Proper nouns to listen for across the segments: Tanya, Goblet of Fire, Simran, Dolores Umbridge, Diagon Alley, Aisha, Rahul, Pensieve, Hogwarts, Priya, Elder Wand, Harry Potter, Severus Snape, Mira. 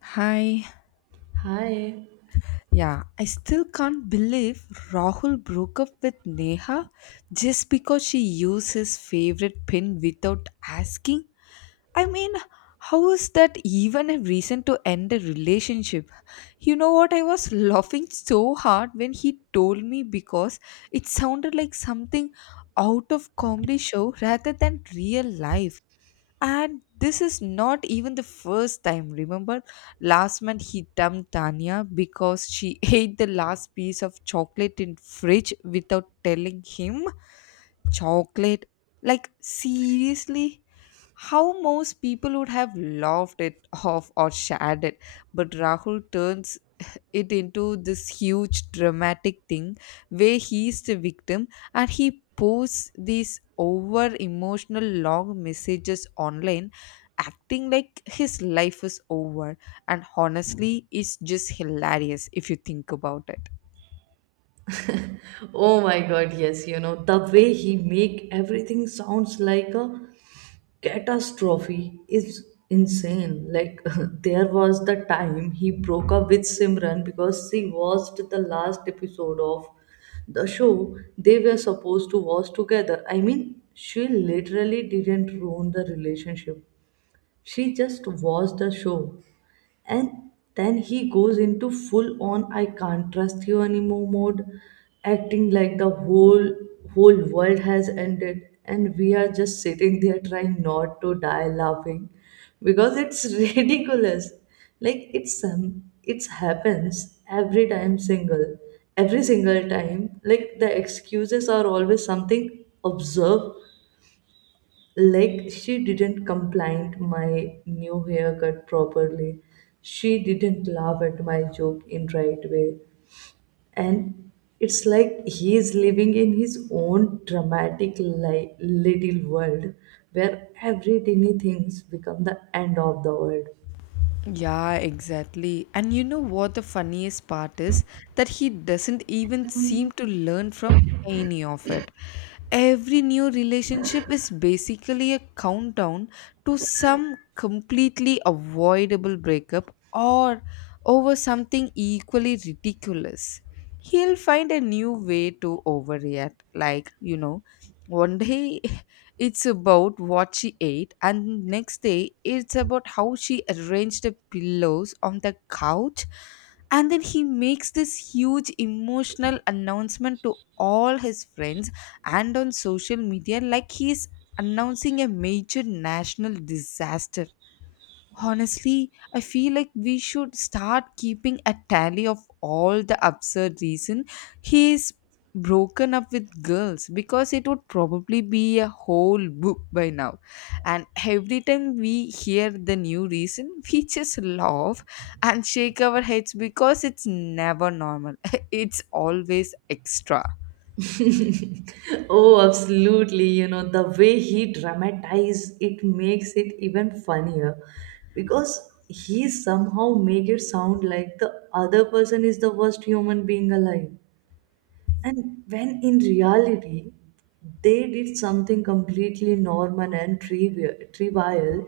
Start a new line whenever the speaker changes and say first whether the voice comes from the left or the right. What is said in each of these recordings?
left: Hi.
right: Hi.
left: Yeah, I still can't believe Rahul broke up with Neha just because she used his favorite pin without asking. I mean, how is that even a reason to end a relationship? You know what? I was laughing so hard when he told me because it sounded like something out of comedy show rather than real life. And this is not even the first time, remember? Last month he dumped Tanya because she ate the last piece of chocolate in fridge without telling him. Chocolate? Like seriously? How most people would have laughed it off or shared it, but Rahul turns it into this huge dramatic thing where he's the victim, and he posts these over emotional long messages online, acting like his life is over. And honestly, it's just hilarious if you think about it.
right: Oh my god, yes, the way he make everything sounds like a catastrophe is insane. Like there was the time he broke up with Simran because she watched the last episode of the show they were supposed to watch together. I mean, she literally didn't ruin the relationship. She just watched the show and then he goes into full on I can't trust you anymore mode, acting like the whole world has ended, and we are just sitting there trying not to die laughing because it's ridiculous. Like it's some it's happens every time single every single time, like the excuses are always something observed. Like she didn't complain my new haircut properly, she didn't laugh at my joke in right way, and it's like he is living in his own dramatic little world where every tiny things become the end of the world.
left: Yeah, exactly. And you know what the funniest part is? That he doesn't even seem to learn from any of it. Every new relationship is basically a countdown to some completely avoidable breakup or over something equally ridiculous. He'll find a new way to overreact. Like, you know, one day it's about what she ate, and next day it's about how she arranged the pillows on the couch. And then he makes this huge emotional announcement to all his friends and on social media, like he's announcing a major national disaster. Honestly, I feel like we should start keeping a tally of all the absurd reason he's broken up with girls, because it would probably be a whole book by now. And every time we hear the new reason, we just laugh and shake our heads because it's never normal. It's always extra.
right: Oh, absolutely. The way he dramatized it makes it even funnier because he somehow make it sound like the other person is the worst human being alive. And when in reality, they did something completely normal and trivial,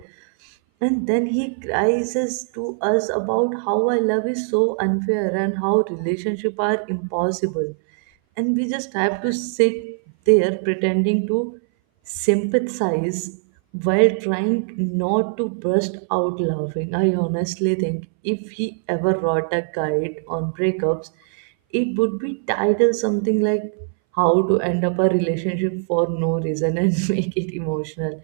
right: and then he cries to us about how our love is so unfair and how relationships are impossible. And we just have to sit there pretending to sympathize while trying not to burst out laughing. I honestly think if he ever wrote a guide on breakups, it would be titled something like How to End Up a Relationship for No Reason and Make It Emotional,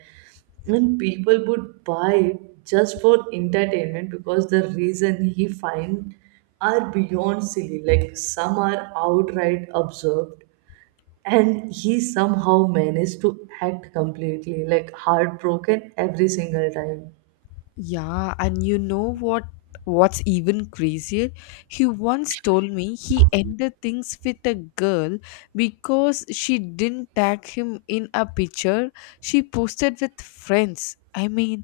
right: and people would buy it just for entertainment because the reason he find are beyond silly, like some are outright absurd, and he somehow managed to act completely like heartbroken every single time.
left: Yeah, and you know what's even crazier? He once told me he ended things with a girl because she didn't tag him in a picture she posted with friends. I mean,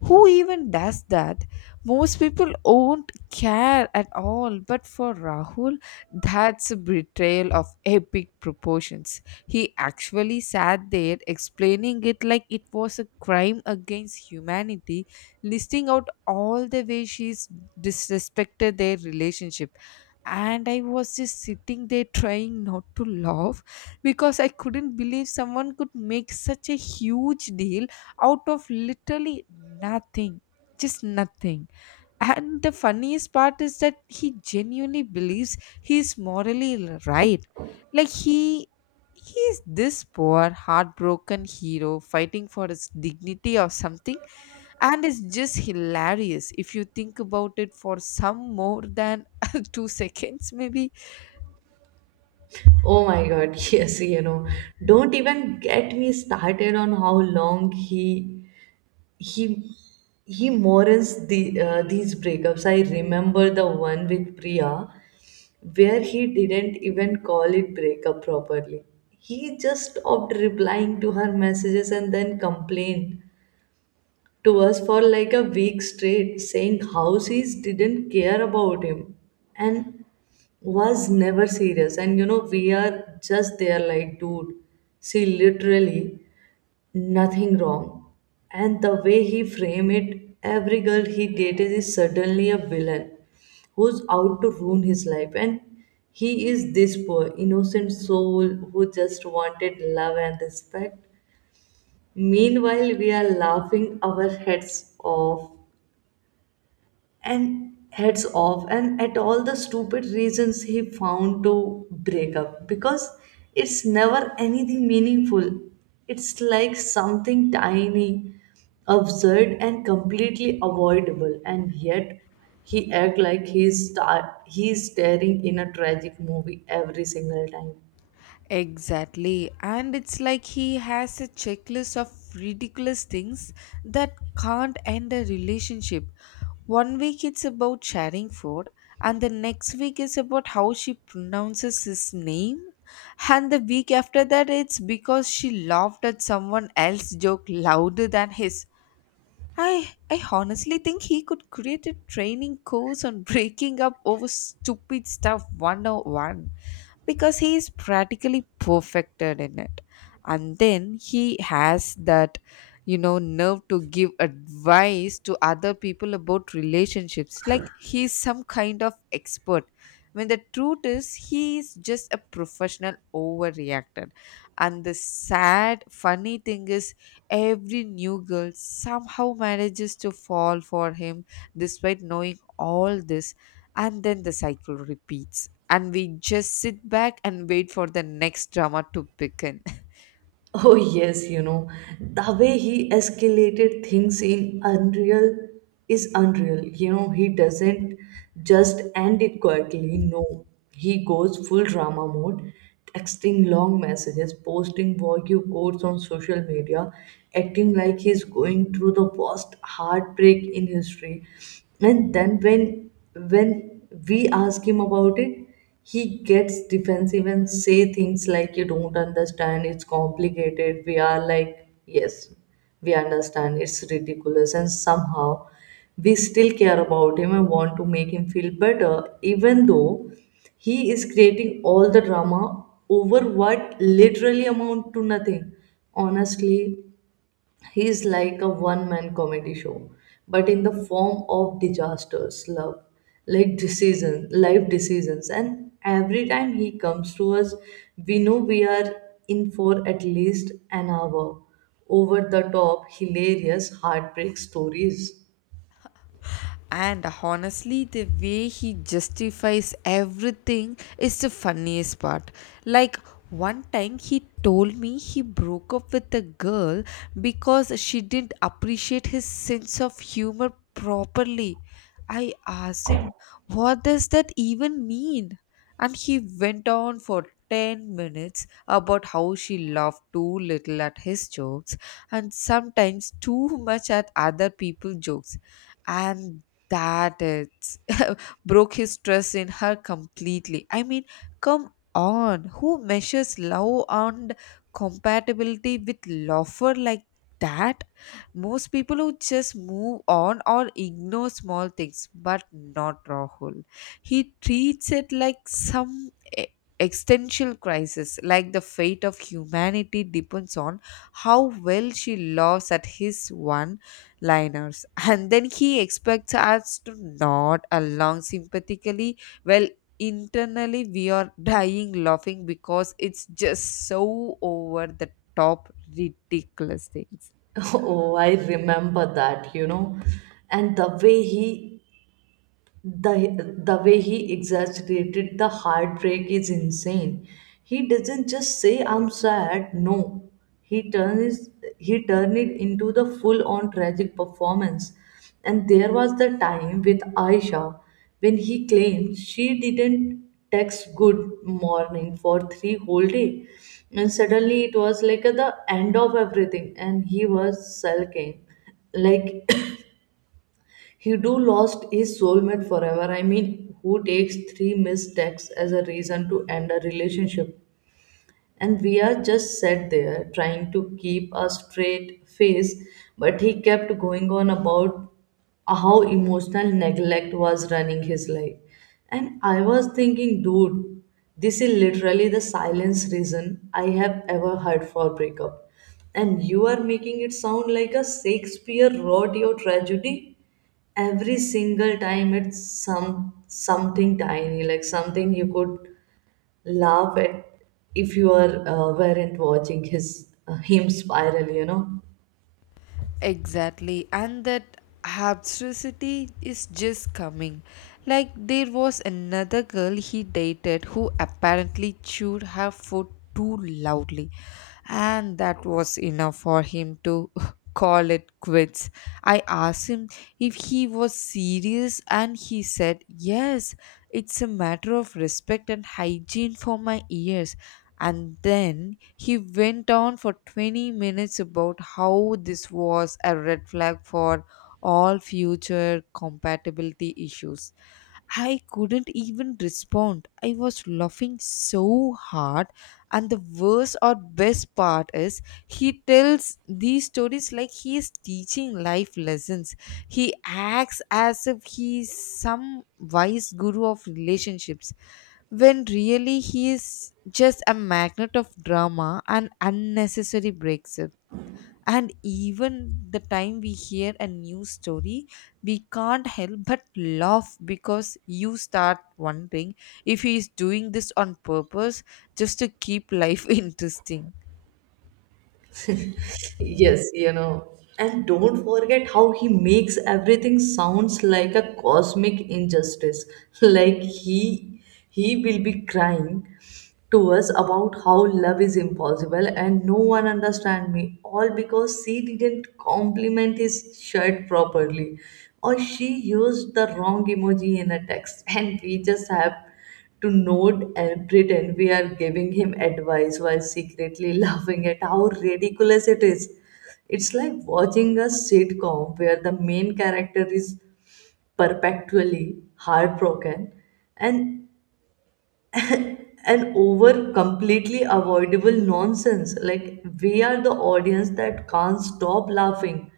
left: who even does that? Most people won't care at all, but for Rahul, that's a betrayal of epic proportions. He actually sat there explaining it like it was a crime against humanity, listing out all the ways she's disrespected their relationship. And I was just sitting there trying not to laugh because I couldn't believe someone could make such a huge deal out of literally nothing, just nothing. And the funniest part is that he genuinely believes he's morally right, like he's this poor heartbroken hero fighting for his dignity or something. And it's just hilarious if you think about it for some more than 2 seconds maybe.
right: Oh my God, yes, don't even get me started on how long he he mourns these breakups. I remember the one with Priya, where he didn't even call it breakup properly. He just stopped replying to her messages and then complained to us for like a week straight, saying how she didn't care about him and was never serious. And we are just there like, dude, she literally nothing wrong. And the way he frame it, every girl he dated is suddenly a villain who's out to ruin his life. And he is this poor, innocent soul who just wanted love and respect. Meanwhile, we are laughing our heads off and at all the stupid reasons he found to break up, because it's never anything meaningful. It's like something tiny, absurd and completely avoidable, and yet he act like he's staring in a tragic movie every single time.
left: Exactly. And it's like he has a checklist of ridiculous things that can't end a relationship. One week it's about sharing food, and the next week is about how she pronounces his name. And the week after that, it's because she laughed at someone else's joke louder than his. I honestly think he could create a training course on breaking up over stupid stuff 101, because he is practically perfected in it. And then he has that, you know, nerve to give advice to other people about relationships, like he's some kind of expert, when the truth is he is just a professional overreactor. And the sad funny thing is, every new girl somehow manages to fall for him despite knowing all this, and then the cycle repeats, and we just sit back and wait for the next drama to begin.
right: Oh, yes, the way he escalated things in Unreal is unreal. You know, he doesn't just end it quietly. No, he goes full drama mode, texting long messages, posting vogue quotes on social media, acting like he's going through the worst heartbreak in history. And then when we ask him about it, he gets defensive and say things like you don't understand it's complicated. We are like yes, we understand, it's ridiculous, and somehow we still care about him and want to make him feel better, even though he is creating all the drama over what literally amount to nothing. Honestly, he's like a one man comedy show, but in the form of disasters, love, like decisions, life decisions. And every time he comes to us, we know we are in for at least an hour. Over the top, hilarious heartbreak stories.
left: And honestly, the way he justifies everything is the funniest part. Like, one time he told me he broke up with a girl because she didn't appreciate his sense of humor properly. I asked him, what does that even mean? And he went on for 10 minutes about how she laughed too little at his jokes and sometimes too much at other people's jokes, and that it broke his trust in her completely. I mean, come on, who measures love and compatibility with lover like that? Most people who just move on or ignore small things, but not Rahul. He treats it like some e- existential crisis, like the fate of humanity depends on how well she loves at his one liners. And then he expects us to nod along sympathetically, well, internally we are dying laughing because it's just so over the top ridiculous things.
right: Oh, I remember that. And the way he the way he exaggerated the heartbreak is insane. He doesn't just say I'm sad. No, he turns he turned it into the full on tragic performance. And there was the time with Aisha, when he claimed she didn't text good morning for three whole day, and suddenly it was like at the end of everything, and he was sulking like Hidu lost his soulmate forever. I mean, who takes three missed texts as a reason to end a relationship? And we are just sat there trying to keep a straight face, but he kept going on about how emotional neglect was running his life. And I was thinking, dude, this is literally the silence reason I have ever heard for breakup. And you are making it sound like a Shakespeare wrote your tragedy every single time. It's some something tiny, like something you could laugh at if you are weren't watching his him spiral.
left: Exactly, and that absurdity is just coming. Like, there was another girl he dated who apparently chewed her food too loudly, and that was enough for him to call it quits. I asked him if he was serious, and he said yes. It's a matter of respect and hygiene for my ears. And then he went on for 20 minutes about how this was a red flag for all future compatibility issues. I couldn't even respond. I was laughing so hard part. And the worst or best part is, he tells these stories like he is teaching life lessons. He acts as if he is some wise guru of relationships, when really he is just a magnet of drama and unnecessary breaks. And even the time we hear a news story, we can't help but laugh because you start wondering if he is doing this on purpose just to keep life interesting.
right: Yes, and don't forget how he makes everything sounds like a cosmic injustice. Like he will be crying to us about how love is impossible and no one understand me, all because she didn't compliment his shirt properly or she used the wrong emoji in a text. And we just have to nod and pretend we are giving him advice while secretly laughing at how ridiculous it is. It's like watching a sitcom where the main character is perpetually heartbroken and and over completely avoidable nonsense. Like we are the audience that can't stop laughing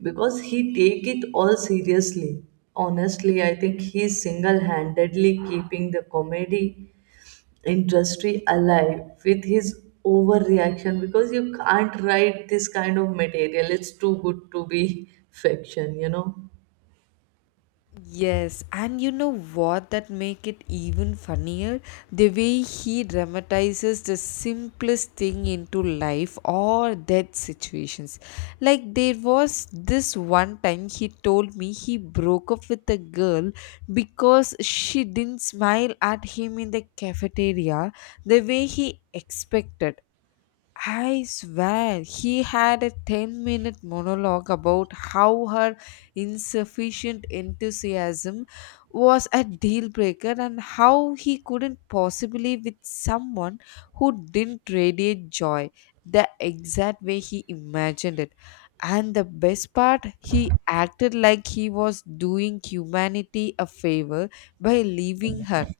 right: because he take it all seriously. Honestly, I think he's single-handedly keeping the comedy industry alive with his overreaction, because you can't write this kind of material. It's too good to be fiction.
left: Yes, and you know what that make it even funnier? The way he dramatizes the simplest thing into life or death situations. Like there was this one time he told me he broke up with a girl because she didn't smile at him in the cafeteria the way he expected. I swear he had a 10-minute monologue about how her insufficient enthusiasm was a deal breaker and how he couldn't possibly with someone who didn't radiate joy the exact way he imagined it. And the best part, he acted like he was doing humanity a favor by leaving her.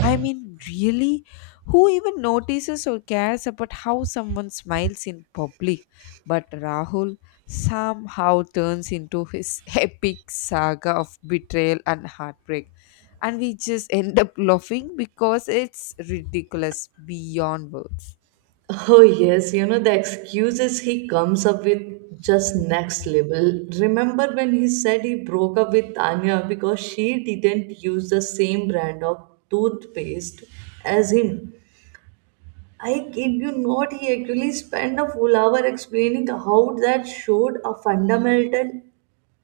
left: I mean, really? Who even notices or cares about how someone smiles in public? But Rahul somehow turns into his epic saga of betrayal and heartbreak. And we just end up laughing because it's ridiculous beyond words.
right: Oh, yes, the excuses he comes up with just next level. Remember when he said he broke up with Tanya because she didn't use the same brand of toothpaste as him? I kid you not, he actually spent a full hour explaining how that showed a fundamental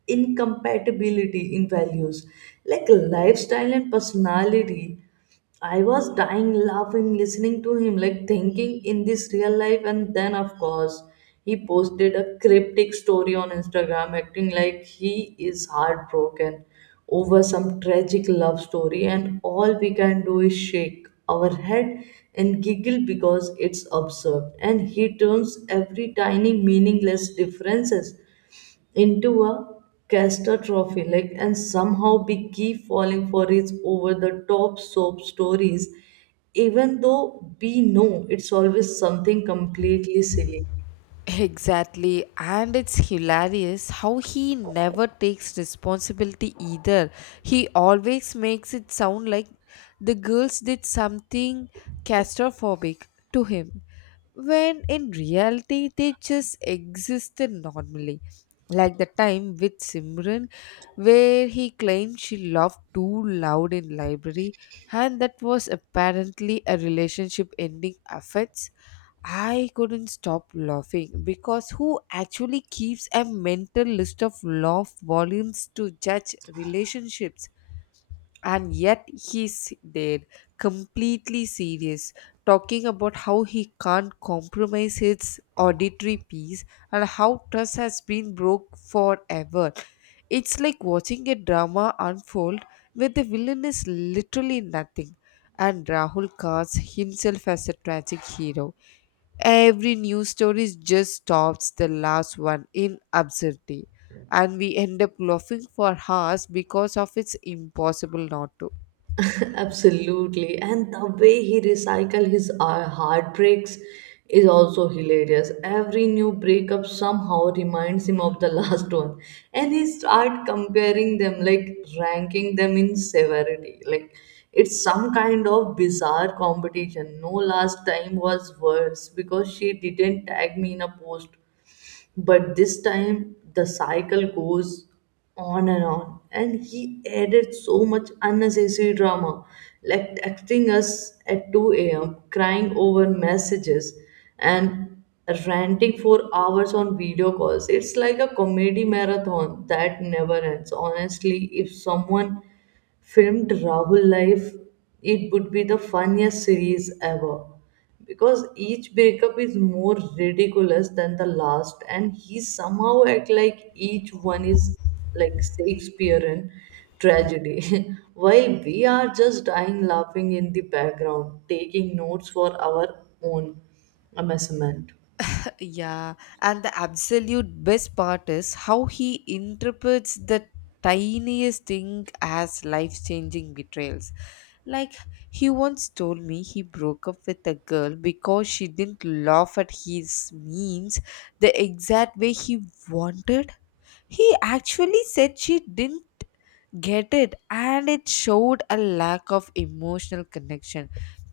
right: incompatibility in values, like lifestyle and personality. I was dying laughing listening to him, like thinking in this real life. And then of course he posted a cryptic story on Instagram acting like he is heartbroken over some tragic love story, and all we can do is shake our head and giggle because it's absurd, and he turns every tiny meaningless differences into a catastrophe. Like, and somehow we keep falling for its over the top soap stories, even though we know it's always something completely silly.
left: Exactly, and it's hilarious how he never takes responsibility either. He always makes it sound like the girls did something claustrophobic to him, when in reality they just existed normally. Like the time with Simran, where he claimed she laughed too loud in library and that was apparently a relationship ending offense. I couldn't stop laughing because who actually keeps a mental list of laugh volumes to judge relationships? And yet he's there, completely serious, talking about how he can't compromise his auditory piece and how trust has been broke forever. It's like watching a drama unfold where the villain is literally nothing, and Rahul casts himself as a tragic hero. Every news story just tops the last one in absurdity, and we end up laughing for hours because of its impossible not to.
right: Absolutely. And the way he recycle his heartbreaks is also hilarious. Every new breakup somehow reminds him of the last one. And he start comparing them, like ranking them in severity. Like it's some kind of bizarre competition. No, last time was worse because she didn't tag me in a post, but this time the cycle goes on, and he added so much unnecessary drama, like texting us at 2 a.m., crying over messages, and ranting for hours on video calls. It's like a comedy marathon that never ends. Honestly, if someone filmed Rahul Life, it would be the funniest series ever, because each breakup is more ridiculous than the last, and he somehow act like each one is like Shakespearean tragedy, while we are just dying laughing in the background, taking notes for our own amusement.
left: Yeah, and the absolute best part is how he interprets the tiniest thing as life changing betrayals. Like, he once told me he broke up with a girl because she didn't laugh at his memes the exact way he wanted. He actually said she didn't get it and it showed a lack of emotional connection.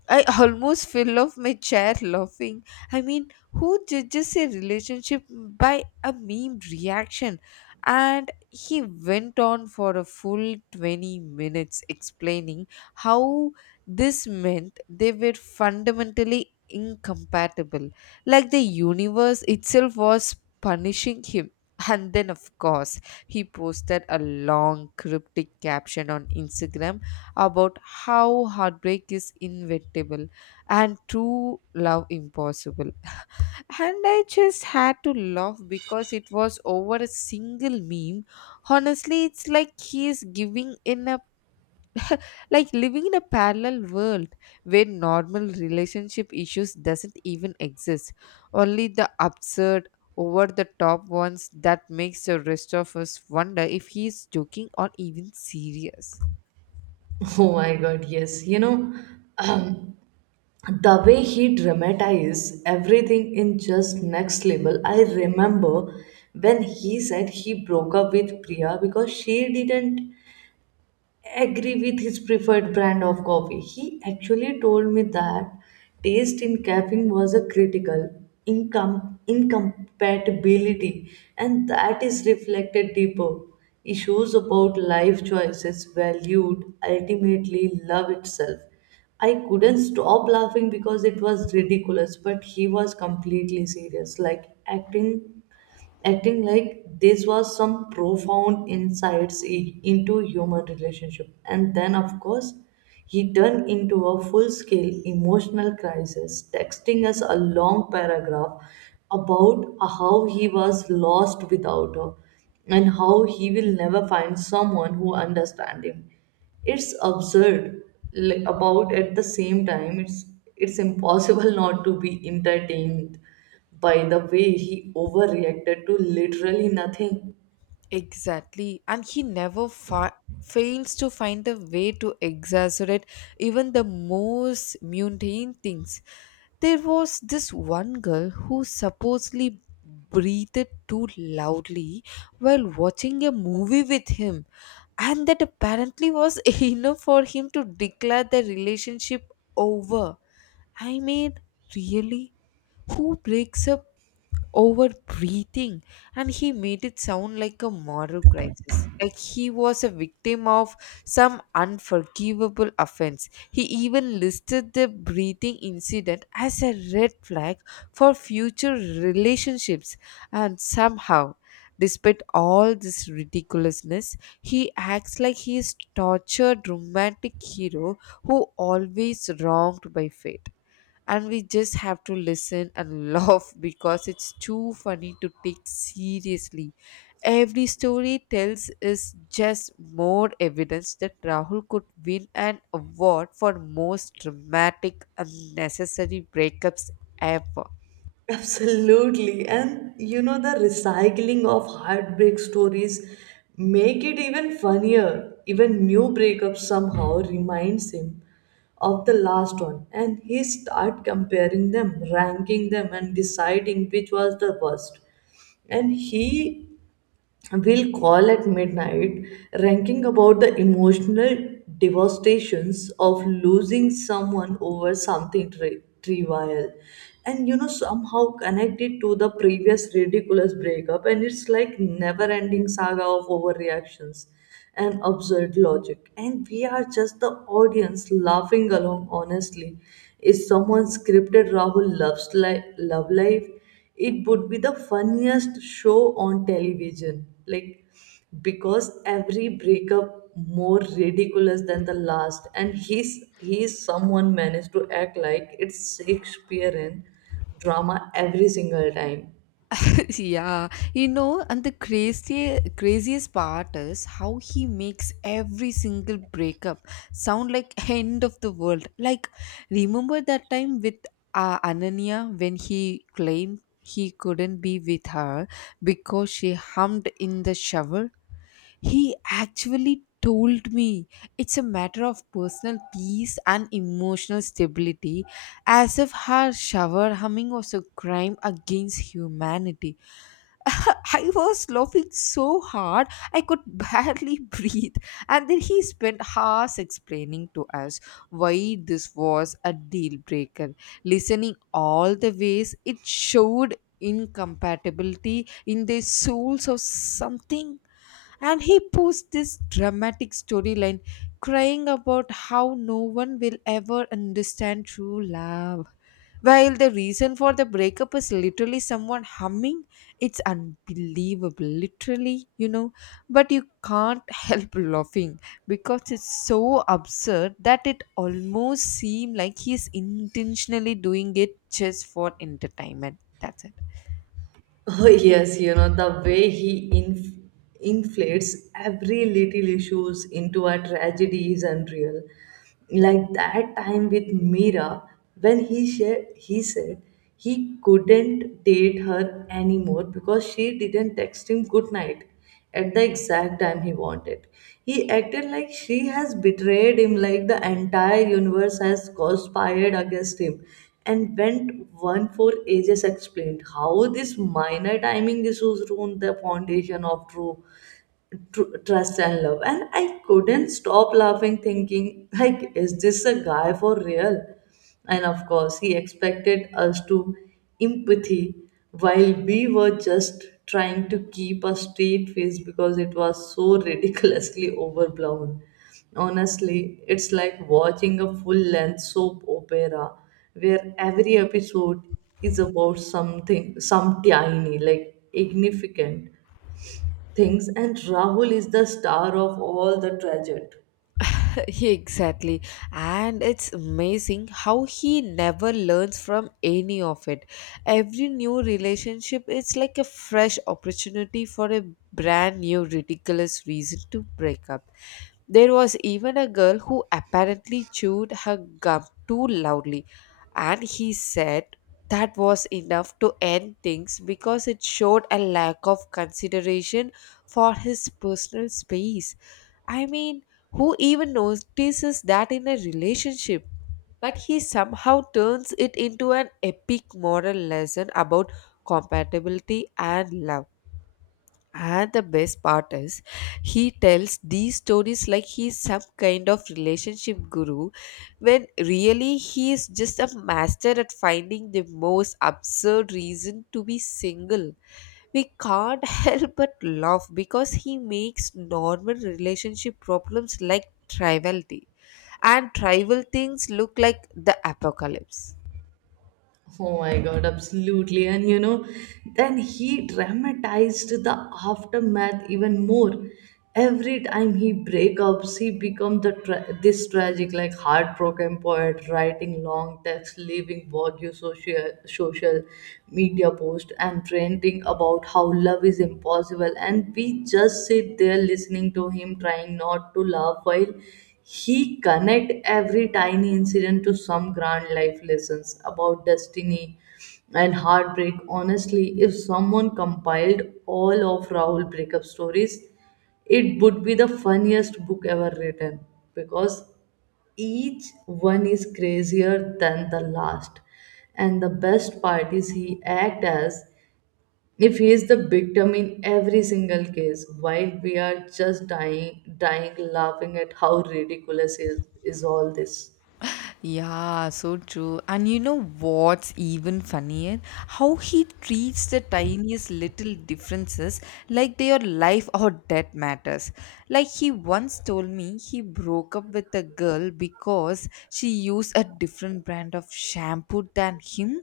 left: I almost fell off my chair laughing. I mean, who judges a relationship by a meme reaction? And he went on for a full 20 minutes explaining how this meant they were fundamentally incompatible, like the universe itself was punishing him. And then, of course, he posted a long cryptic caption on Instagram about how heartbreak is inevitable and true love impossible. And I just had to laugh because it was over a single meme. Honestly, it's like he is giving in a like living in a parallel world where normal relationship issues doesn't even exist. Only the absurd over the top ones that makes the rest of us wonder if he is joking or even serious.
right: Oh my God! Yes. The way he dramatized everything in just next level. I remember when he said he broke up with Priya because she didn't agree with his preferred brand of coffee. He actually told me that taste in caffeine was a critical income incompatibility, and that is reflected deeper issues about life choices valued ultimately love itself. I couldn't stop laughing because it was ridiculous, but he was completely serious, like acting like this was some profound insights into human relationship. And then of course he turned into a full-scale emotional crisis, texting us a long paragraph about how he was lost without her and how he will never find someone who understands him. It's absurd. Like, about at the same time it's impossible not to be entertained by the way he overreacted to literally nothing.
left: Exactly. And he never fails to find a way to exaggerate even the most mundane things. There was this one girl who supposedly breathed too loudly while watching a movie with him, and that apparently was enough for him to declare the relationship over. I mean, really? Who breaks up over breathing? And he made it sound like a moral crisis, like he was a victim of some unforgivable offense. He even listed the breathing incident as a red flag for future relationships. And somehow, despite all this ridiculousness, he acts like he is tortured romantic hero who always wronged by fate, and we just have to listen and laugh because it's too funny to take seriously. Every story tells is just more evidence that Rahul could win an award for most dramatic unnecessary breakups ever.
right: Absolutely. And the recycling of heartbreak stories make it even funnier. Even new breakup somehow reminds him of the last one, and he start comparing them, ranking them and deciding which was the worst. And he will call at midnight, ranking about the emotional devastations of losing someone over something trivial. And somehow connected to the previous ridiculous breakup, and it's like never ending saga of overreactions and absurd logic. And we are just the audience laughing along. Honestly, is someone scripted Rahul loves love life? It would be the funniest show on television. Like, because every breakup more ridiculous than the last, and he's someone managed to act like it's Shakespearean drama every single time.
left: Yeah, you know, and the crazy, craziest part is how he makes every single breakup sound like end of the world. Like, remember that time with Ananya when he claimed he couldn't be with her because she hummed in the shower? He actually told me it's a matter of personal peace and emotional stability, as if her shower humming was a crime against humanity. I was laughing so hard I could barely breathe. And then he spent hours explaining to us why this was a deal breaker. Listening all the ways, it showed incompatibility in the souls of something, and he posed this dramatic storyline, crying about how no one will ever understand true love while the reason for the breakup is literally someone humming. It's unbelievable, literally. But you can't help laughing because it's so absurd that it almost seems like he's intentionally doing it just for entertainment, that's it.
right: Oh, yes, the way he inflates every little issues into a tragedy is unreal. Like that time with Mira, when he shared, he said he couldn't date her anymore because she didn't text him good night at the exact time he wanted. He acted like she has betrayed him, like the entire universe has conspired against him, and went one for ages explained how this minor timing issues ruined the foundation of true trust and love. And I couldn't stop laughing thinking, like is this a guy for real? And of course he expected us to empathy, while we were just trying to keep a straight face because it was so ridiculously overblown. Honestly, it's like watching a full length soap opera where every episode is about something, some tiny like significant things, and Rahul is the star of all the tragedy.
left: Exactly. And it's amazing how he never learns from any of it. Every new relationship is like a fresh opportunity for a brand new ridiculous reason to break up. There was even a girl who apparently chewed her gum too loudly, and he said that was enough to end things because it showed a lack of consideration for his personal space. I mean, who even notices that in a relationship? But he somehow turns it into an epic moral lesson about compatibility and love. And the best part is, he tells these stories like he's some kind of relationship guru, when really he is just a master at finding the most absurd reason to be single. We can't help but laugh because he makes normal relationship problems like triviality, and trivial things look like the apocalypse.
right: Oh my god, absolutely. And then he dramatized the aftermath even more. Every time he breakups he become the this tragic, like heartbroken poet writing long texts, leaving vague social media post and ranting about how love is impossible. And we just sit there listening to him, trying not to laugh, while he connect every tiny incident to some grand life lessons about destiny and heartbreak. Honestly, if someone compiled all of Rahul breakup stories, it would be the funniest book ever written, because each one is crazier than the last, and the best part is he act as if he is the victim in every single case, while we are just dying laughing at how ridiculous is all this.
left: Yeah, so true. And you know what's even funnier? How he treats the tiniest little differences like they are life or death matters. Like he once told me he broke up with a girl because she used a different brand of shampoo than him.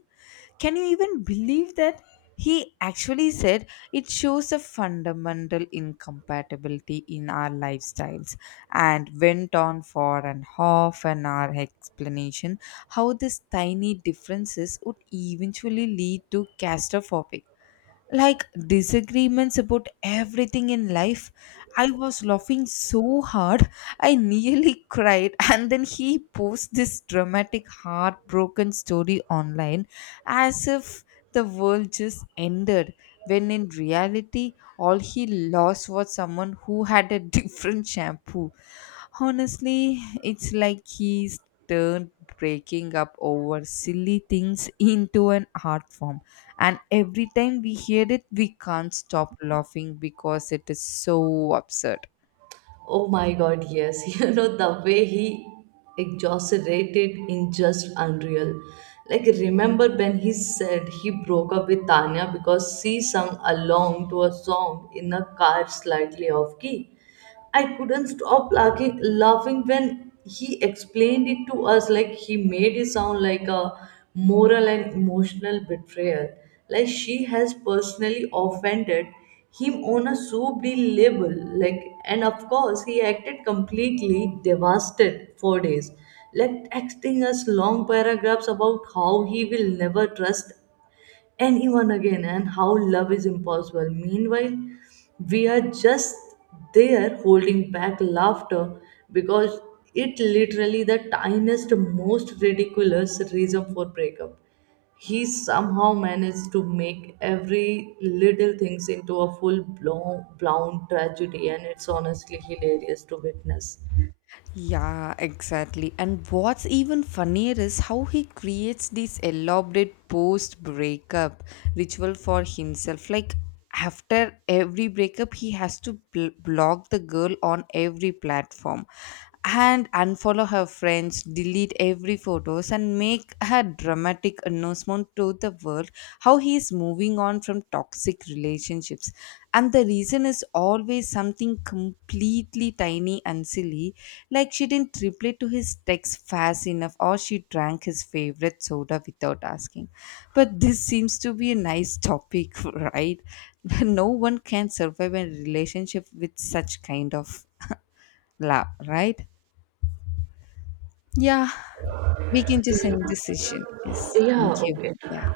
left: Can you even believe that? He actually said it shows a fundamental incompatibility in our lifestyles, and went on for an half an hour explanation how these tiny differences would eventually lead to catastrophic like disagreements about everything in life. I was laughing so hard, I nearly cried. And then he posted this dramatic, heartbroken story online as if the world just ended, when in reality, all he lost was someone who had a different shampoo. Honestly, it's like he's turned breaking up over silly things into an art form. And every time we hear it, we can't stop laughing because it is so absurd.
right: Oh my god, yes. The way he exaggerated in just unreal. Like remember when he said he broke up with Tanya because she sung along to a song in a car slightly off key? I couldn't stop laughing, when he explained it to us. Like he made it sound like a moral and emotional betrayal. Like she has personally offended him on a so big level. Like, and of course he acted completely devastated for days. Like texting us long paragraphs about how he will never trust anyone again and how love is impossible. Meanwhile, we are just there holding back laughter because it literally the tiniest, most ridiculous reason for breakup. He somehow managed to make every little things into a full blown tragedy, and it's honestly hilarious to witness.
left: Yeah, exactly. And what's even funnier is how he creates this elaborate post breakup ritual for himself. Like, after every breakup, he has to block the girl on every platform and unfollow her friends, delete every photos and make her dramatic announcement to the world how he is moving on from toxic relationships, and the reason is always something completely tiny and silly, like she didn't reply to his text fast enough or she drank his favorite soda without asking. But this seems to be a nice topic, right? No one can survive a relationship with such kind of love, right? Yeah. We can just end this session, yes, thank
right: Yeah,
left: you.
right: okay.
left: Yeah.